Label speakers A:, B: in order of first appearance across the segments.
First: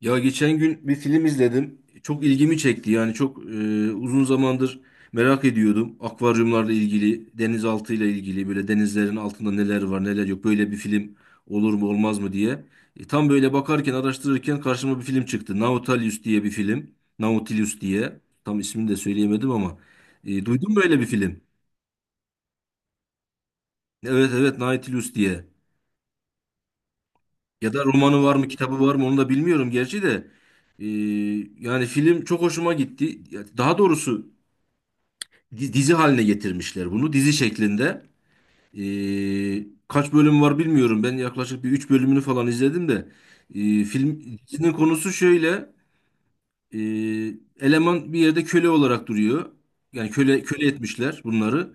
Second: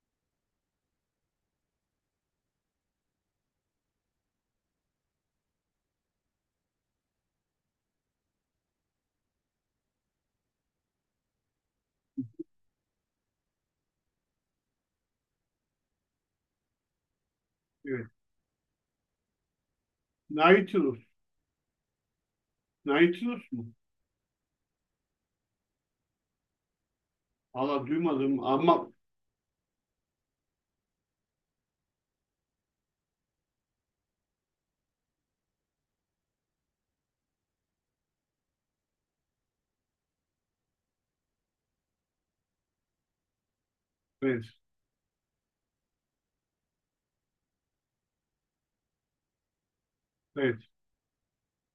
A: Ya geçen gün bir film izledim. Çok ilgimi çekti. Yani çok uzun zamandır merak ediyordum. Akvaryumlarla ilgili, denizaltıyla ilgili böyle denizlerin altında neler var, neler yok. Böyle bir film olur mu, olmaz mı diye. Tam böyle bakarken, araştırırken karşıma bir film çıktı. Nautilus diye bir film. Nautilus
B: Evet.
A: diye. Tam ismini de söyleyemedim ama. Duydun mu
B: Nautilus.
A: böyle bir film?
B: Nautilus mu?
A: Evet, evet, Nautilus diye. Ya da
B: Allah
A: romanı var
B: duymadım
A: mı, kitabı
B: ama
A: var mı onu da bilmiyorum gerçi de. Ee, Yani film çok hoşuma gitti. Ya daha doğrusu dizi haline getirmişler bunu. Dizi şeklinde. Kaç bölüm var bilmiyorum. Ben yaklaşık bir 3 bölümünü falan izledim de. Film
B: evet.
A: dizinin konusu şöyle. Ee, Eleman bir yerde köle olarak duruyor. Yani köle
B: Evet.
A: köle etmişler bunları.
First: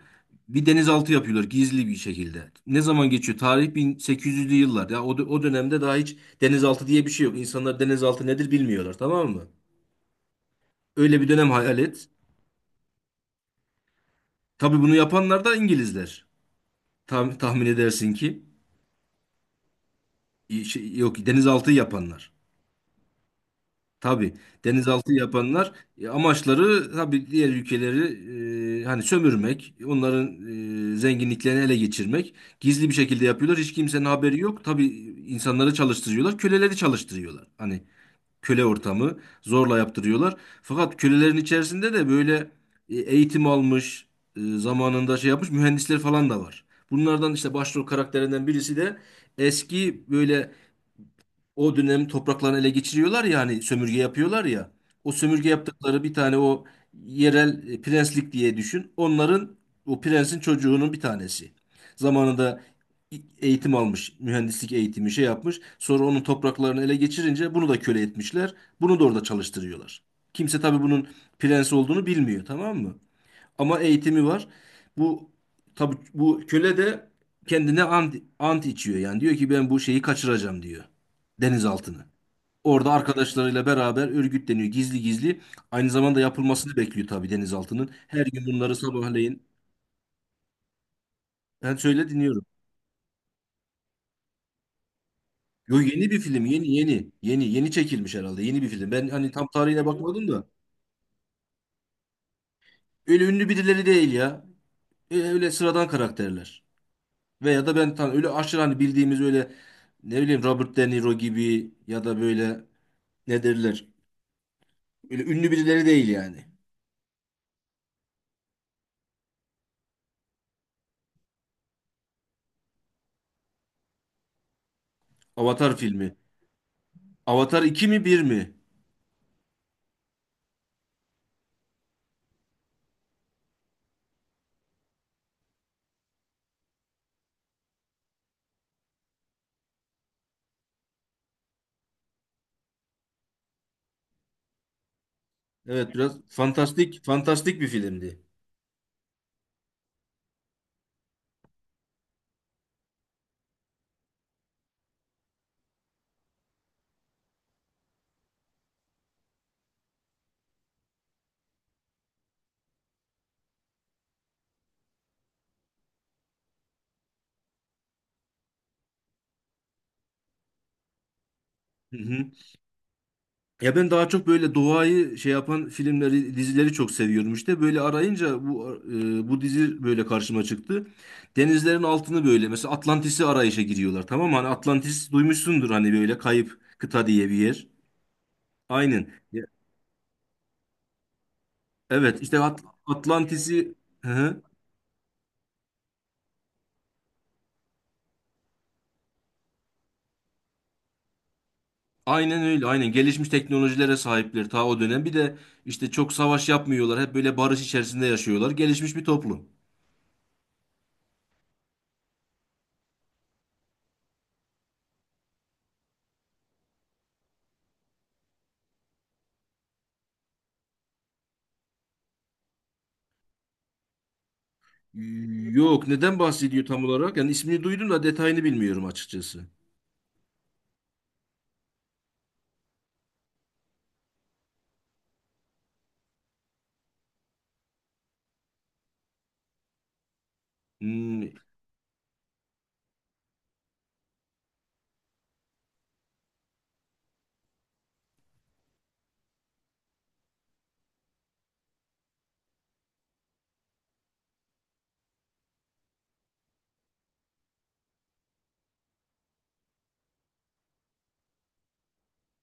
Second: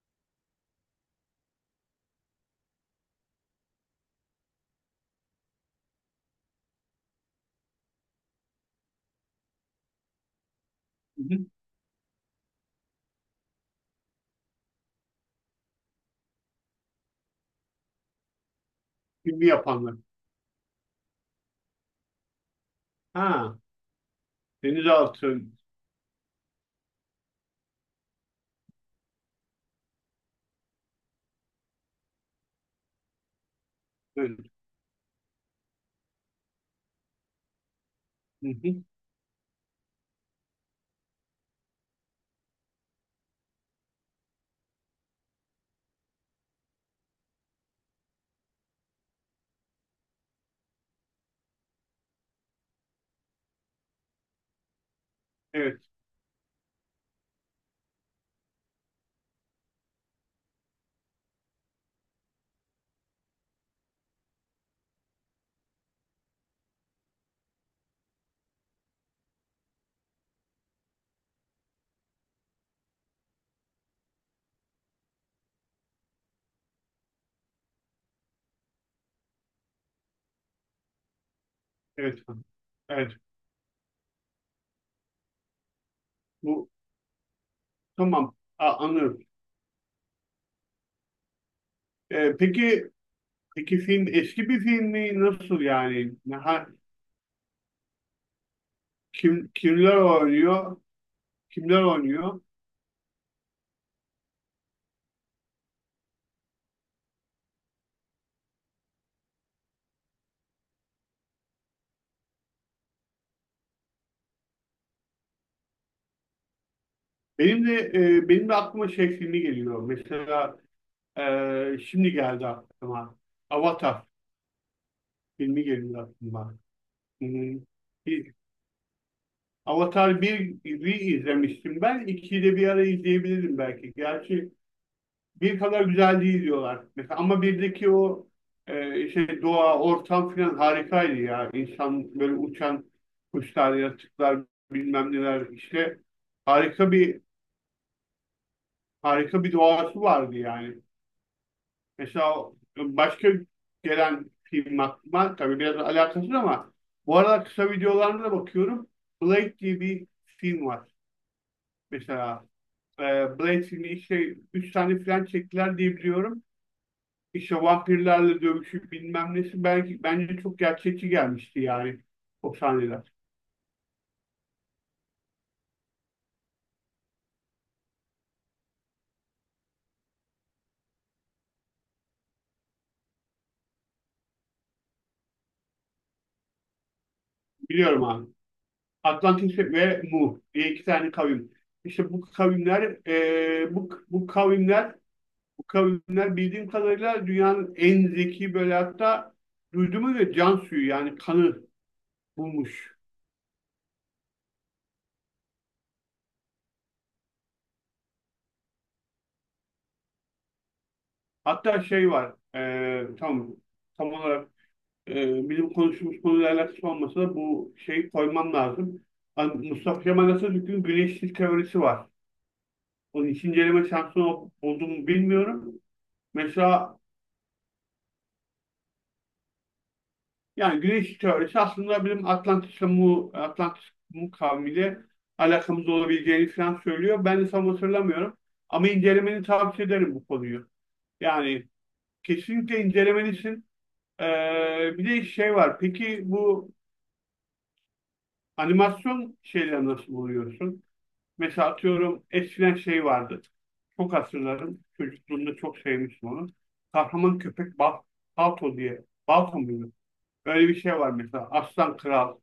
A: Bir denizaltı yapıyorlar gizli bir şekilde. Ne zaman geçiyor? Tarih 1800'lü yıllar. Ya o dönemde daha hiç denizaltı diye bir şey yok. İnsanlar denizaltı nedir bilmiyorlar, tamam mı? Öyle
B: Hı
A: bir
B: hı.
A: dönem hayal et. Tabii bunu yapanlar da İngilizler. Tam, tahmin edersin ki
B: Filmi yapanlar.
A: Şey, yok, denizaltı yapanlar.
B: Ha,
A: Tabii denizaltı
B: denizaltı.
A: yapanlar, amaçları tabii diğer ülkeleri, hani sömürmek, onların zenginliklerini ele geçirmek. Gizli bir şekilde yapıyorlar. Hiç kimsenin
B: Evet.
A: haberi yok. Tabii insanları çalıştırıyorlar, köleleri çalıştırıyorlar. Hani
B: Hı
A: köle
B: hı.
A: ortamı zorla yaptırıyorlar. Fakat kölelerin içerisinde de böyle eğitim almış, zamanında şey yapmış mühendisler falan da var. Bunlardan işte başrol karakterinden birisi de eski böyle o dönem topraklarını ele geçiriyorlar ya, hani sömürge yapıyorlar ya. O sömürge
B: Evet.
A: yaptıkları bir tane o yerel prenslik diye düşün. Onların o prensin çocuğunun bir tanesi. Zamanında eğitim almış, mühendislik eğitimi şey yapmış. Sonra onun topraklarını ele geçirince bunu da köle etmişler. Bunu da orada çalıştırıyorlar. Kimse tabii bunun prens olduğunu bilmiyor, tamam mı? Ama eğitimi var. Bu, tabi bu köle de kendine ant içiyor, yani diyor ki ben bu şeyi kaçıracağım diyor, denizaltını.
B: Evet.
A: Orada
B: Evet.
A: arkadaşlarıyla beraber örgütleniyor gizli gizli. Aynı zamanda
B: Bu
A: yapılmasını bekliyor tabii denizaltının. Her
B: tamam.
A: gün bunları
B: Anlıyorum.
A: sabahleyin ben söyle
B: Ee,
A: dinliyorum.
B: peki peki film eski bir film mi? Nasıl
A: Yo, yeni
B: yani?
A: bir film,
B: Ha,
A: yeni yeni çekilmiş herhalde, yeni bir film. Ben hani tam
B: kim
A: tarihine
B: kimler
A: bakmadım da,
B: oynuyor? Kimler oynuyor?
A: öyle ünlü birileri değil ya. Öyle sıradan karakterler. Veya da ben öyle aşırı hani bildiğimiz öyle, ne bileyim, Robert De Niro gibi ya da böyle, ne derler? Öyle ünlü birileri değil yani.
B: Benim de aklıma şey filmi geliyor. Mesela şimdi geldi aklıma. Avatar filmi
A: Avatar
B: geliyor
A: filmi.
B: aklıma. Hı hı.
A: Avatar 2 mi bir
B: Bir-
A: mi?
B: Avatar 1'i izlemiştim ben. 2'yi de bir ara izleyebilirim belki. Gerçi bir kadar güzel değil diyorlar. Mesela ama birdeki o, işte doğa, ortam falan harikaydı ya. İnsan böyle uçan kuşlar, yaratıklar, bilmem neler
A: Evet,
B: işte
A: biraz
B: harika
A: fantastik
B: bir
A: fantastik bir filmdi.
B: harika bir doğası vardı yani. Mesela başka gelen film aklıma, tabii biraz alakasız ama bu arada kısa videolarına da bakıyorum. Blade diye bir film var. Mesela e, Blade filmi işte 3 tane falan çektiler diye biliyorum. İşte vampirlerle dövüşü bilmem nesi, belki bence çok gerçekçi gelmişti
A: Hı
B: yani
A: hı.
B: o sahneler.
A: Ya ben daha çok böyle doğayı şey yapan filmleri, dizileri çok seviyorum işte. Böyle arayınca bu dizi böyle karşıma çıktı. Denizlerin altını böyle, mesela Atlantis'i arayışa giriyorlar, tamam mı? Hani Atlantis duymuşsundur, hani böyle kayıp kıta diye bir yer.
B: Biliyorum abi.
A: Aynen.
B: Atlantis ve Mu diye iki tane kavim. İşte bu
A: Evet işte
B: kavimler e,
A: Atlantis'i.
B: bu,
A: Hı
B: bu
A: hı.
B: kavimler bu kavimler bildiğim kadarıyla dünyanın en zeki, böyle hatta duyduğuma göre can suyu yani kanı
A: Aynen öyle, aynen
B: bulmuş.
A: gelişmiş teknolojilere sahipler ta o dönem. Bir de işte çok savaş yapmıyorlar. Hep böyle barış içerisinde yaşıyorlar. Gelişmiş bir toplum.
B: Hatta şey var, tam olarak, bizim konuştuğumuz konuyla alakası olmasa da bu şeyi koymam lazım. Mustafa Kemal Atatürk'ün güneşsiz teorisi var. Onun hiç inceleme şansı oldu mu bilmiyorum.
A: Yok, neden bahsediyor tam
B: Mesela,
A: olarak? Yani ismini duydum da detayını bilmiyorum açıkçası.
B: yani güneş teorisi aslında bizim Atlantis'le Mu, Atlantis Mu kavmiyle alakamız olabileceğini falan söylüyor. Ben de tam hatırlamıyorum. Ama incelemeni tavsiye ederim bu konuyu.
A: Hmm.
B: Yani kesinlikle incelemelisin. Ee, Bir de şey var. Peki bu animasyon şeyleri nasıl buluyorsun? Mesela atıyorum, eskiden şey vardı. Çok hatırlarım, çocukluğumda çok sevmiştim onu. Kahraman Köpek Balto diye. Balto muydu? Öyle bir şey var mesela. Aslan Kral.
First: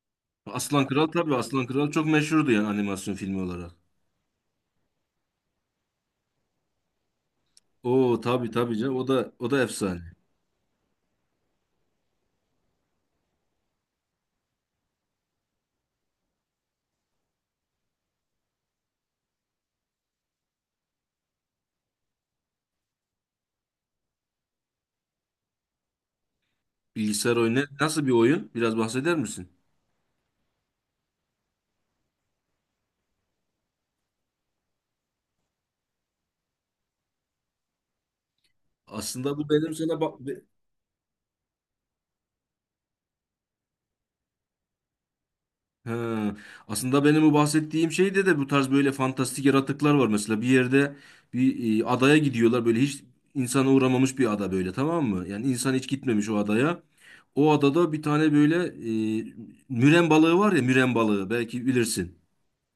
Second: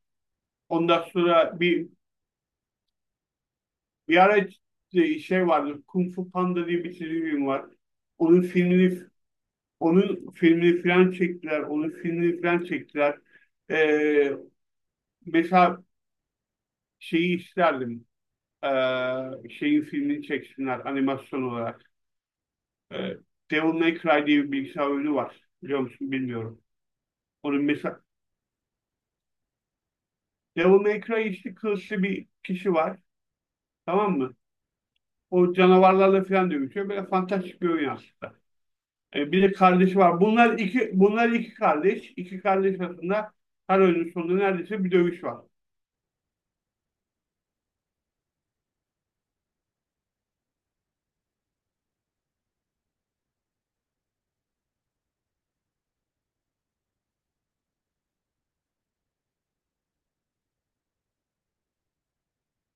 A: Aslan
B: Ondan
A: Kral, tabii
B: sonra
A: Aslan
B: bir,
A: Kral çok meşhurdu yani animasyon filmi olarak.
B: bir ara şey vardı. Kung Fu Panda diye bir çizgi film var.
A: Oo,
B: Onun
A: tabii tabii canım,
B: filmini
A: o da o da efsane.
B: onun filmini falan çektiler. Onun filmini falan çektiler. Ee, Mesela şeyi isterdim. Ee, Şeyin filmini çeksinler animasyon olarak. Ee, Devil May Cry diye bir bilgisayar oyunu var. Biliyor musun? Bilmiyorum.
A: Bilgisayar
B: Onun
A: oyunu
B: mesela,
A: nasıl bir oyun? Biraz bahseder misin?
B: Devil May Cry, işte kılıçlı bir kişi var. Tamam mı? O canavarlarla falan dövüşüyor. Böyle fantastik bir oyun aslında.
A: Aslında
B: Bir
A: bu
B: de
A: benim
B: kardeşi
A: sana bak
B: var. Bunlar iki kardeş. İki kardeş arasında her oyunun sonunda neredeyse bir dövüş var.
A: Ha, aslında benim bu bahsettiğim şeyde de bu tarz böyle fantastik yaratıklar var. Mesela bir yerde bir adaya gidiyorlar, böyle hiç insana uğramamış bir ada böyle, tamam mı? Yani insan hiç gitmemiş o adaya. O adada bir tane böyle e, müren balığı var ya, müren balığı, belki bilirsin.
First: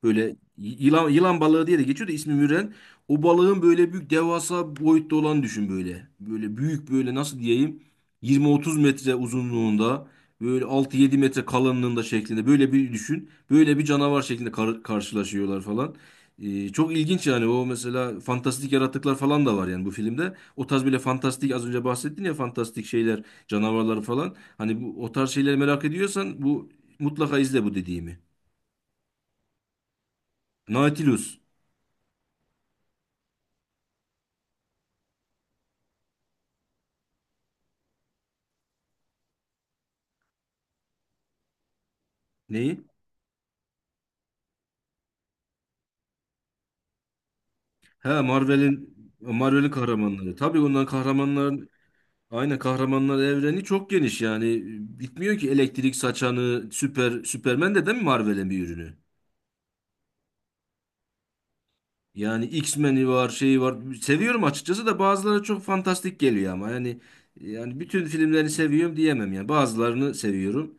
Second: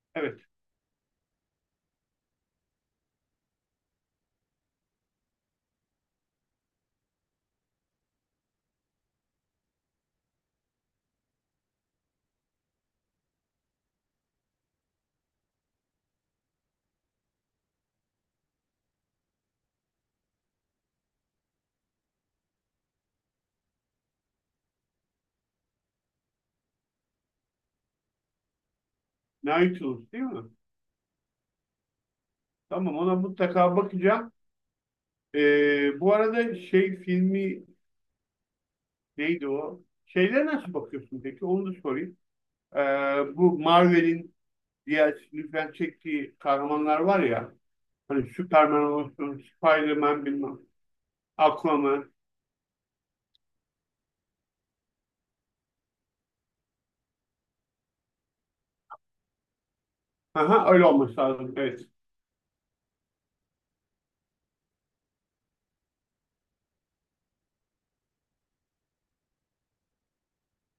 A: Böyle
B: Evet.
A: yılan balığı diye de geçiyor da ismi Müren. O balığın böyle büyük, devasa boyutta olan düşün böyle. Böyle büyük, böyle nasıl diyeyim, 20-30 metre uzunluğunda, böyle 6-7 metre kalınlığında şeklinde, böyle bir düşün. Böyle bir canavar şeklinde karşılaşıyorlar falan. Çok ilginç yani, o mesela fantastik yaratıklar falan da var yani bu filmde. O tarz böyle fantastik, az önce bahsettin ya, fantastik şeyler, canavarlar falan. Hani bu o tarz şeyleri merak ediyorsan bu, mutlaka izle bu dediğimi.
B: Nautilus değil mi?
A: Nautilus.
B: Tamam, ona mutlaka bakacağım. Bu arada şey filmi neydi o? Şeylere nasıl bakıyorsun peki? Onu da sorayım.
A: Neyi?
B: Bu Marvel'in diğer lütfen çektiği kahramanlar var ya.
A: He
B: Hani Superman
A: Marvel'in.
B: olsun,
A: Marvel'in
B: Spider-Man
A: kahramanları. Tabii
B: bilmem,
A: ondan kahramanlar,
B: Aquaman.
A: aynı kahramanlar evreni çok geniş yani, bitmiyor ki. Elektrik saçanı Süper Superman de değil mi Marvel'in bir ürünü?
B: Aha, Öyle olması lazım. Evet.
A: Yani X-Men'i var, şeyi var. Seviyorum açıkçası da bazıları çok fantastik geliyor ama yani bütün filmlerini seviyorum diyemem yani. Bazılarını seviyorum.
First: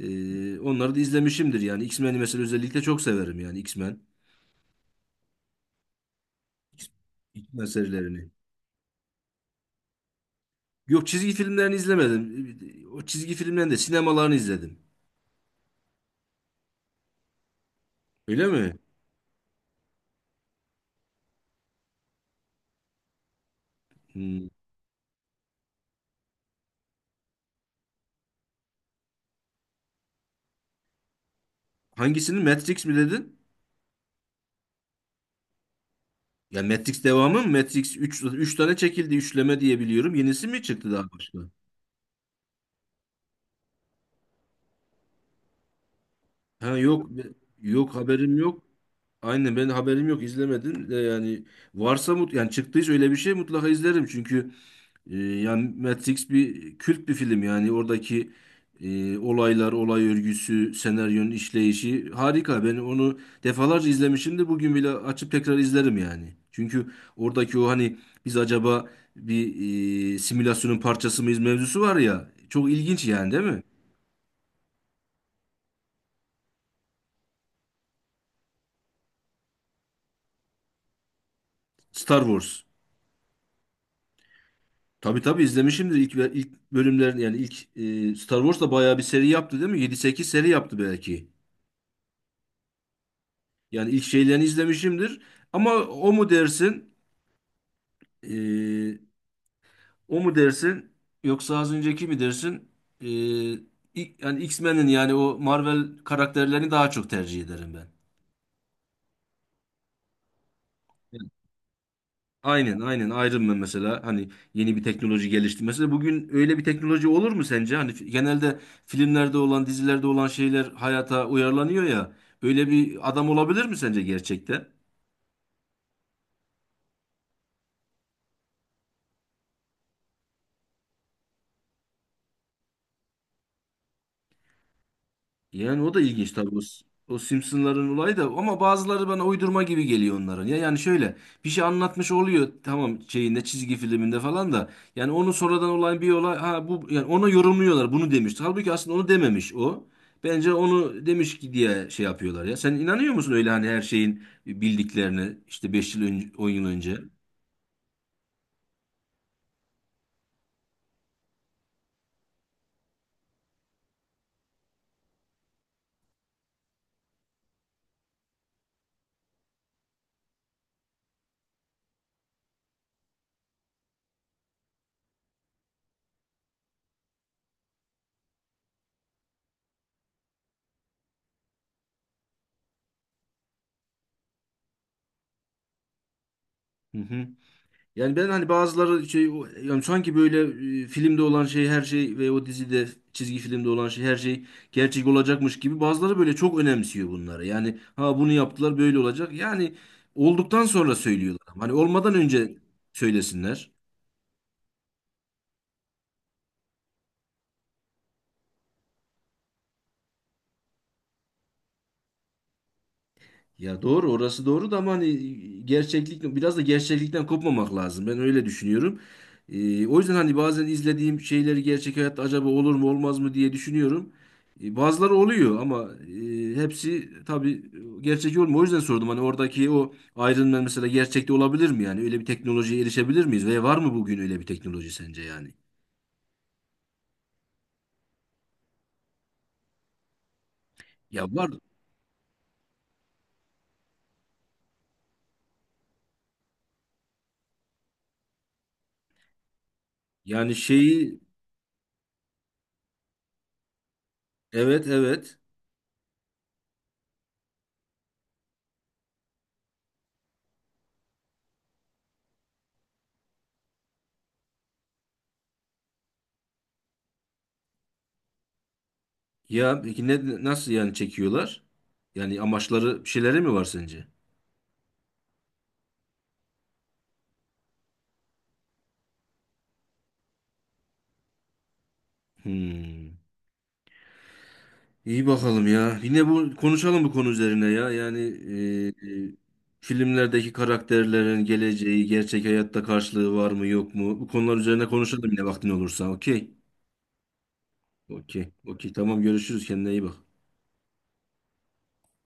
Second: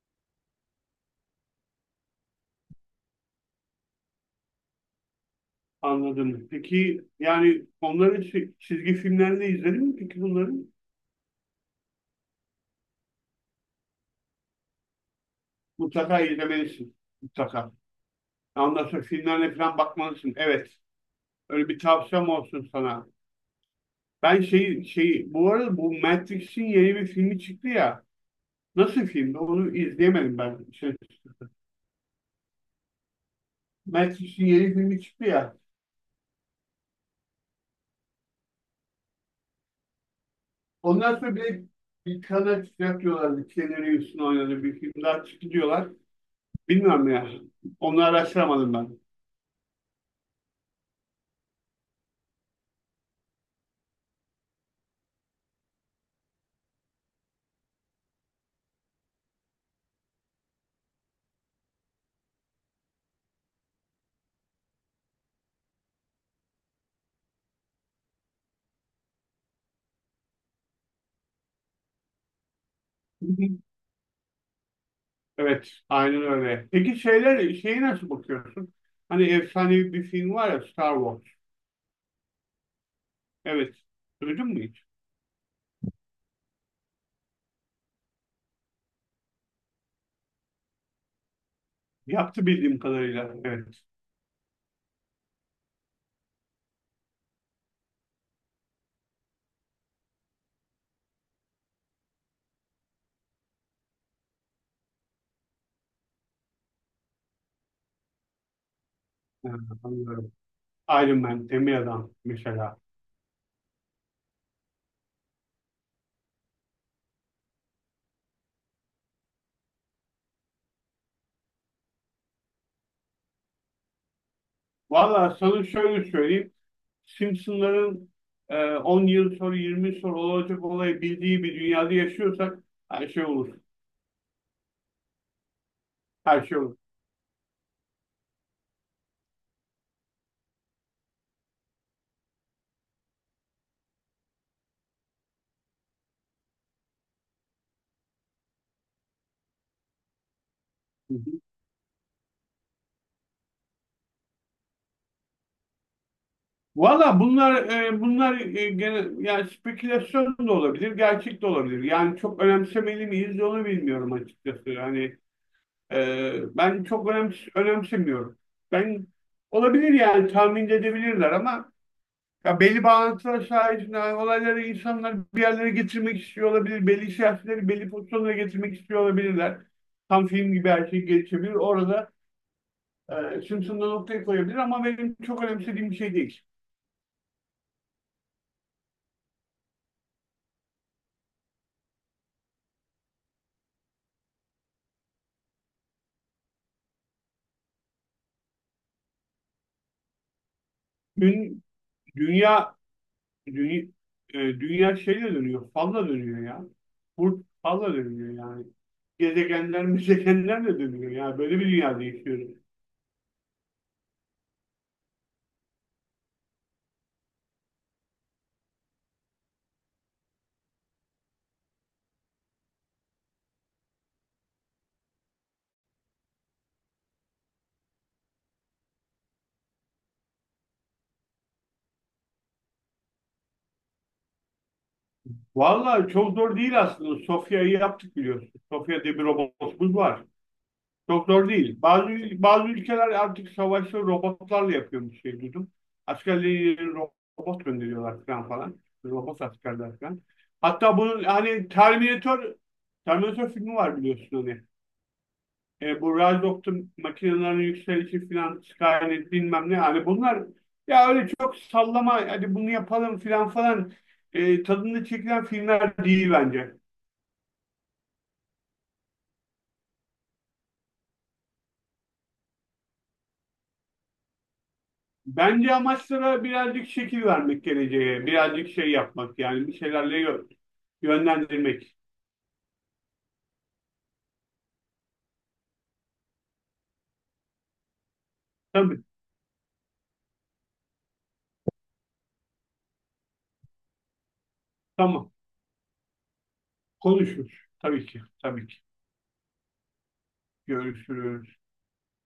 A: Onları da izlemişimdir yani. X-Men'i mesela özellikle çok severim yani, X-Men.
B: Anladım. Peki
A: X-Men
B: yani onların
A: serilerini.
B: çizgi filmlerini izledin mi peki bunları?
A: Yok, çizgi filmlerini izlemedim. O çizgi filmlerin de sinemalarını izledim.
B: Mutlaka izlemelisin. Mutlaka.
A: Öyle mi?
B: Ondan sonra filmlerine falan bakmalısın. Evet. Öyle bir tavsiyem olsun sana. Ben
A: Hmm.
B: bu arada bu Matrix'in yeni bir filmi çıktı ya. Nasıl filmdi? Onu izleyemedim ben. Şey,
A: Hangisini? Matrix mi dedin?
B: Matrix'in yeni filmi çıktı ya.
A: Ya Matrix devamı mı? Matrix üç tane çekildi, üçleme diye biliyorum. Yenisi mi çıktı daha
B: Ondan sonra
A: başka?
B: bir kanal çıkacak diyorlardı. Keanu Reeves'in oynadığı bir film daha çıktı diyorlar.
A: Ha,
B: Bilmiyorum
A: yok,
B: ya.
A: yok,
B: Onu
A: haberim yok.
B: araştıramadım ben.
A: Aynen, ben haberim yok, izlemedim de yani, varsa yani çıktıysa öyle bir şey mutlaka izlerim, çünkü yani Matrix bir kült bir film yani, oradaki olaylar, olay örgüsü, senaryonun işleyişi harika. Ben onu defalarca izlemişimdir. Bugün bile açıp tekrar izlerim yani. Çünkü oradaki o, hani biz acaba bir simülasyonun parçası mıyız mevzusu var ya. Çok ilginç
B: Hı
A: yani, değil
B: hı.
A: mi?
B: Evet, aynen öyle. Peki şeyler şeyi nasıl bakıyorsun? Hani efsanevi bir film var ya, Star Wars.
A: Star Wars.
B: Evet. Duydun mu hiç?
A: Tabii tabii izlemişimdir ilk ilk bölümlerin yani, ilk, Star Wars da bayağı bir seri yaptı değil mi? 7-8 seri yaptı belki.
B: Yaptı bildiğim kadarıyla. Evet.
A: Yani ilk şeylerini izlemişimdir. Ama o mu dersin? Ee, O mu dersin yoksa az önceki mi dersin? Ee, Yani X-Men'in, yani o Marvel karakterlerini daha çok tercih ederim ben.
B: Ha, Anlıyorum. Iron
A: Evet.
B: Man, Demir Adam mesela.
A: Aynen, aynen, Iron Man mesela, hani yeni bir teknoloji gelişti. Mesela bugün öyle bir teknoloji olur mu sence? Hani genelde filmlerde olan, dizilerde olan şeyler hayata uyarlanıyor ya. Öyle bir adam olabilir mi sence gerçekte?
B: Valla sana şöyle söyleyeyim. Simpsonların, 10 yıl sonra 20 yıl sonra olacak olayı bildiği bir dünyada yaşıyorsak her şey olur.
A: Yani o da ilginç
B: Her
A: tabii.
B: şey
A: O,
B: olur.
A: o Simpson'ların olayı da, ama bazıları bana uydurma gibi geliyor onların. Ya yani şöyle bir şey anlatmış oluyor, tamam, şeyinde çizgi filminde falan da, yani onu sonradan olan bir olay, ha bu yani ona yorumluyorlar, bunu demiş. Halbuki aslında onu dememiş o. Bence onu
B: Hı
A: demiş
B: hı.
A: ki diye şey yapıyorlar ya. Sen inanıyor musun öyle, hani her şeyin bildiklerine işte 5 yıl önce, 10 yıl önce?
B: Valla bunlar, gene yani spekülasyon da olabilir, gerçek de olabilir. Yani çok önemsemeli miyiz onu bilmiyorum açıkçası. Yani, ben çok önemsemiyorum. Ben olabilir, yani tahmin edebilirler ama ya, belli bağlantılar sayesinde olayları insanlar bir yerlere getirmek istiyor olabilir. Belli siyasetleri belli pozisyonlara getirmek istiyor olabilirler. Tam film gibi her şey gelişebilir. Orada, Simpson'da noktayı koyabilir ama benim çok önemsediğim bir şey değil.
A: Hı hı. Yani ben hani bazıları şey, yani sanki böyle filmde olan şey, her şey ve o dizide, çizgi filmde olan şey, her şey gerçek olacakmış gibi, bazıları böyle çok önemsiyor bunları. Yani ha, bunu yaptılar, böyle olacak. Yani olduktan sonra söylüyorlar.
B: Dün,
A: Hani olmadan önce
B: dünya
A: söylesinler.
B: dünya, dünya şeyle dönüyor. Falla dönüyor ya. Burt falla dönüyor yani. Gezegenler, müzegenler de dönüyor. Yani böyle bir dünyada yaşıyoruz.
A: Ya doğru, orası doğru da, ama hani gerçeklik, biraz da gerçeklikten kopmamak lazım. Ben öyle düşünüyorum. O yüzden hani bazen izlediğim şeyleri gerçek hayatta acaba olur mu olmaz mı diye düşünüyorum. Bazıları oluyor ama hepsi tabii gerçek olmuyor. O yüzden sordum, hani oradaki o Iron Man mesela gerçekte olabilir mi yani? Öyle bir teknolojiye erişebilir miyiz? Ve var mı bugün öyle bir teknoloji sence yani?
B: Vallahi çok zor değil aslında. Sofya'yı yaptık biliyorsun. Sofya diye bir robotumuz var.
A: Ya
B: Çok zor
A: var.
B: değil. Bazı ülkeler artık savaşları robotlarla yapıyormuş şey duydum. Askerleri robot gönderiyorlar falan falan. Robot askerler falan.
A: Yani
B: Hatta
A: şeyi,
B: bunun hani Terminator filmi var biliyorsun hani.
A: evet, evet.
B: Bu Rise makinelerin yükselişi falan, Skynet bilmem ne. Hani bunlar ya öyle çok sallama hadi bunu yapalım falan falan, tadında çekilen filmler değil bence.
A: Ya peki ne, nasıl yani çekiyorlar? Yani amaçları bir şeyleri mi var sence?
B: Bence amaçlara birazcık şekil vermek geleceğe, birazcık şey yapmak, yani bir şeylerle yönlendirmek.
A: Hmm. İyi bakalım ya. Yine bu, konuşalım bu konu üzerine ya. Yani, e, e,
B: Tabii,
A: filmlerdeki karakterlerin geleceği, gerçek hayatta karşılığı var mı yok mu? Bu konular üzerine konuşalım
B: tamam.
A: yine vaktin olursa. Okey.
B: Konuşuruz. Tabii ki,
A: Okey.
B: tabii ki.
A: Okey. Tamam, görüşürüz. Kendine iyi bak.
B: Görüşürüz.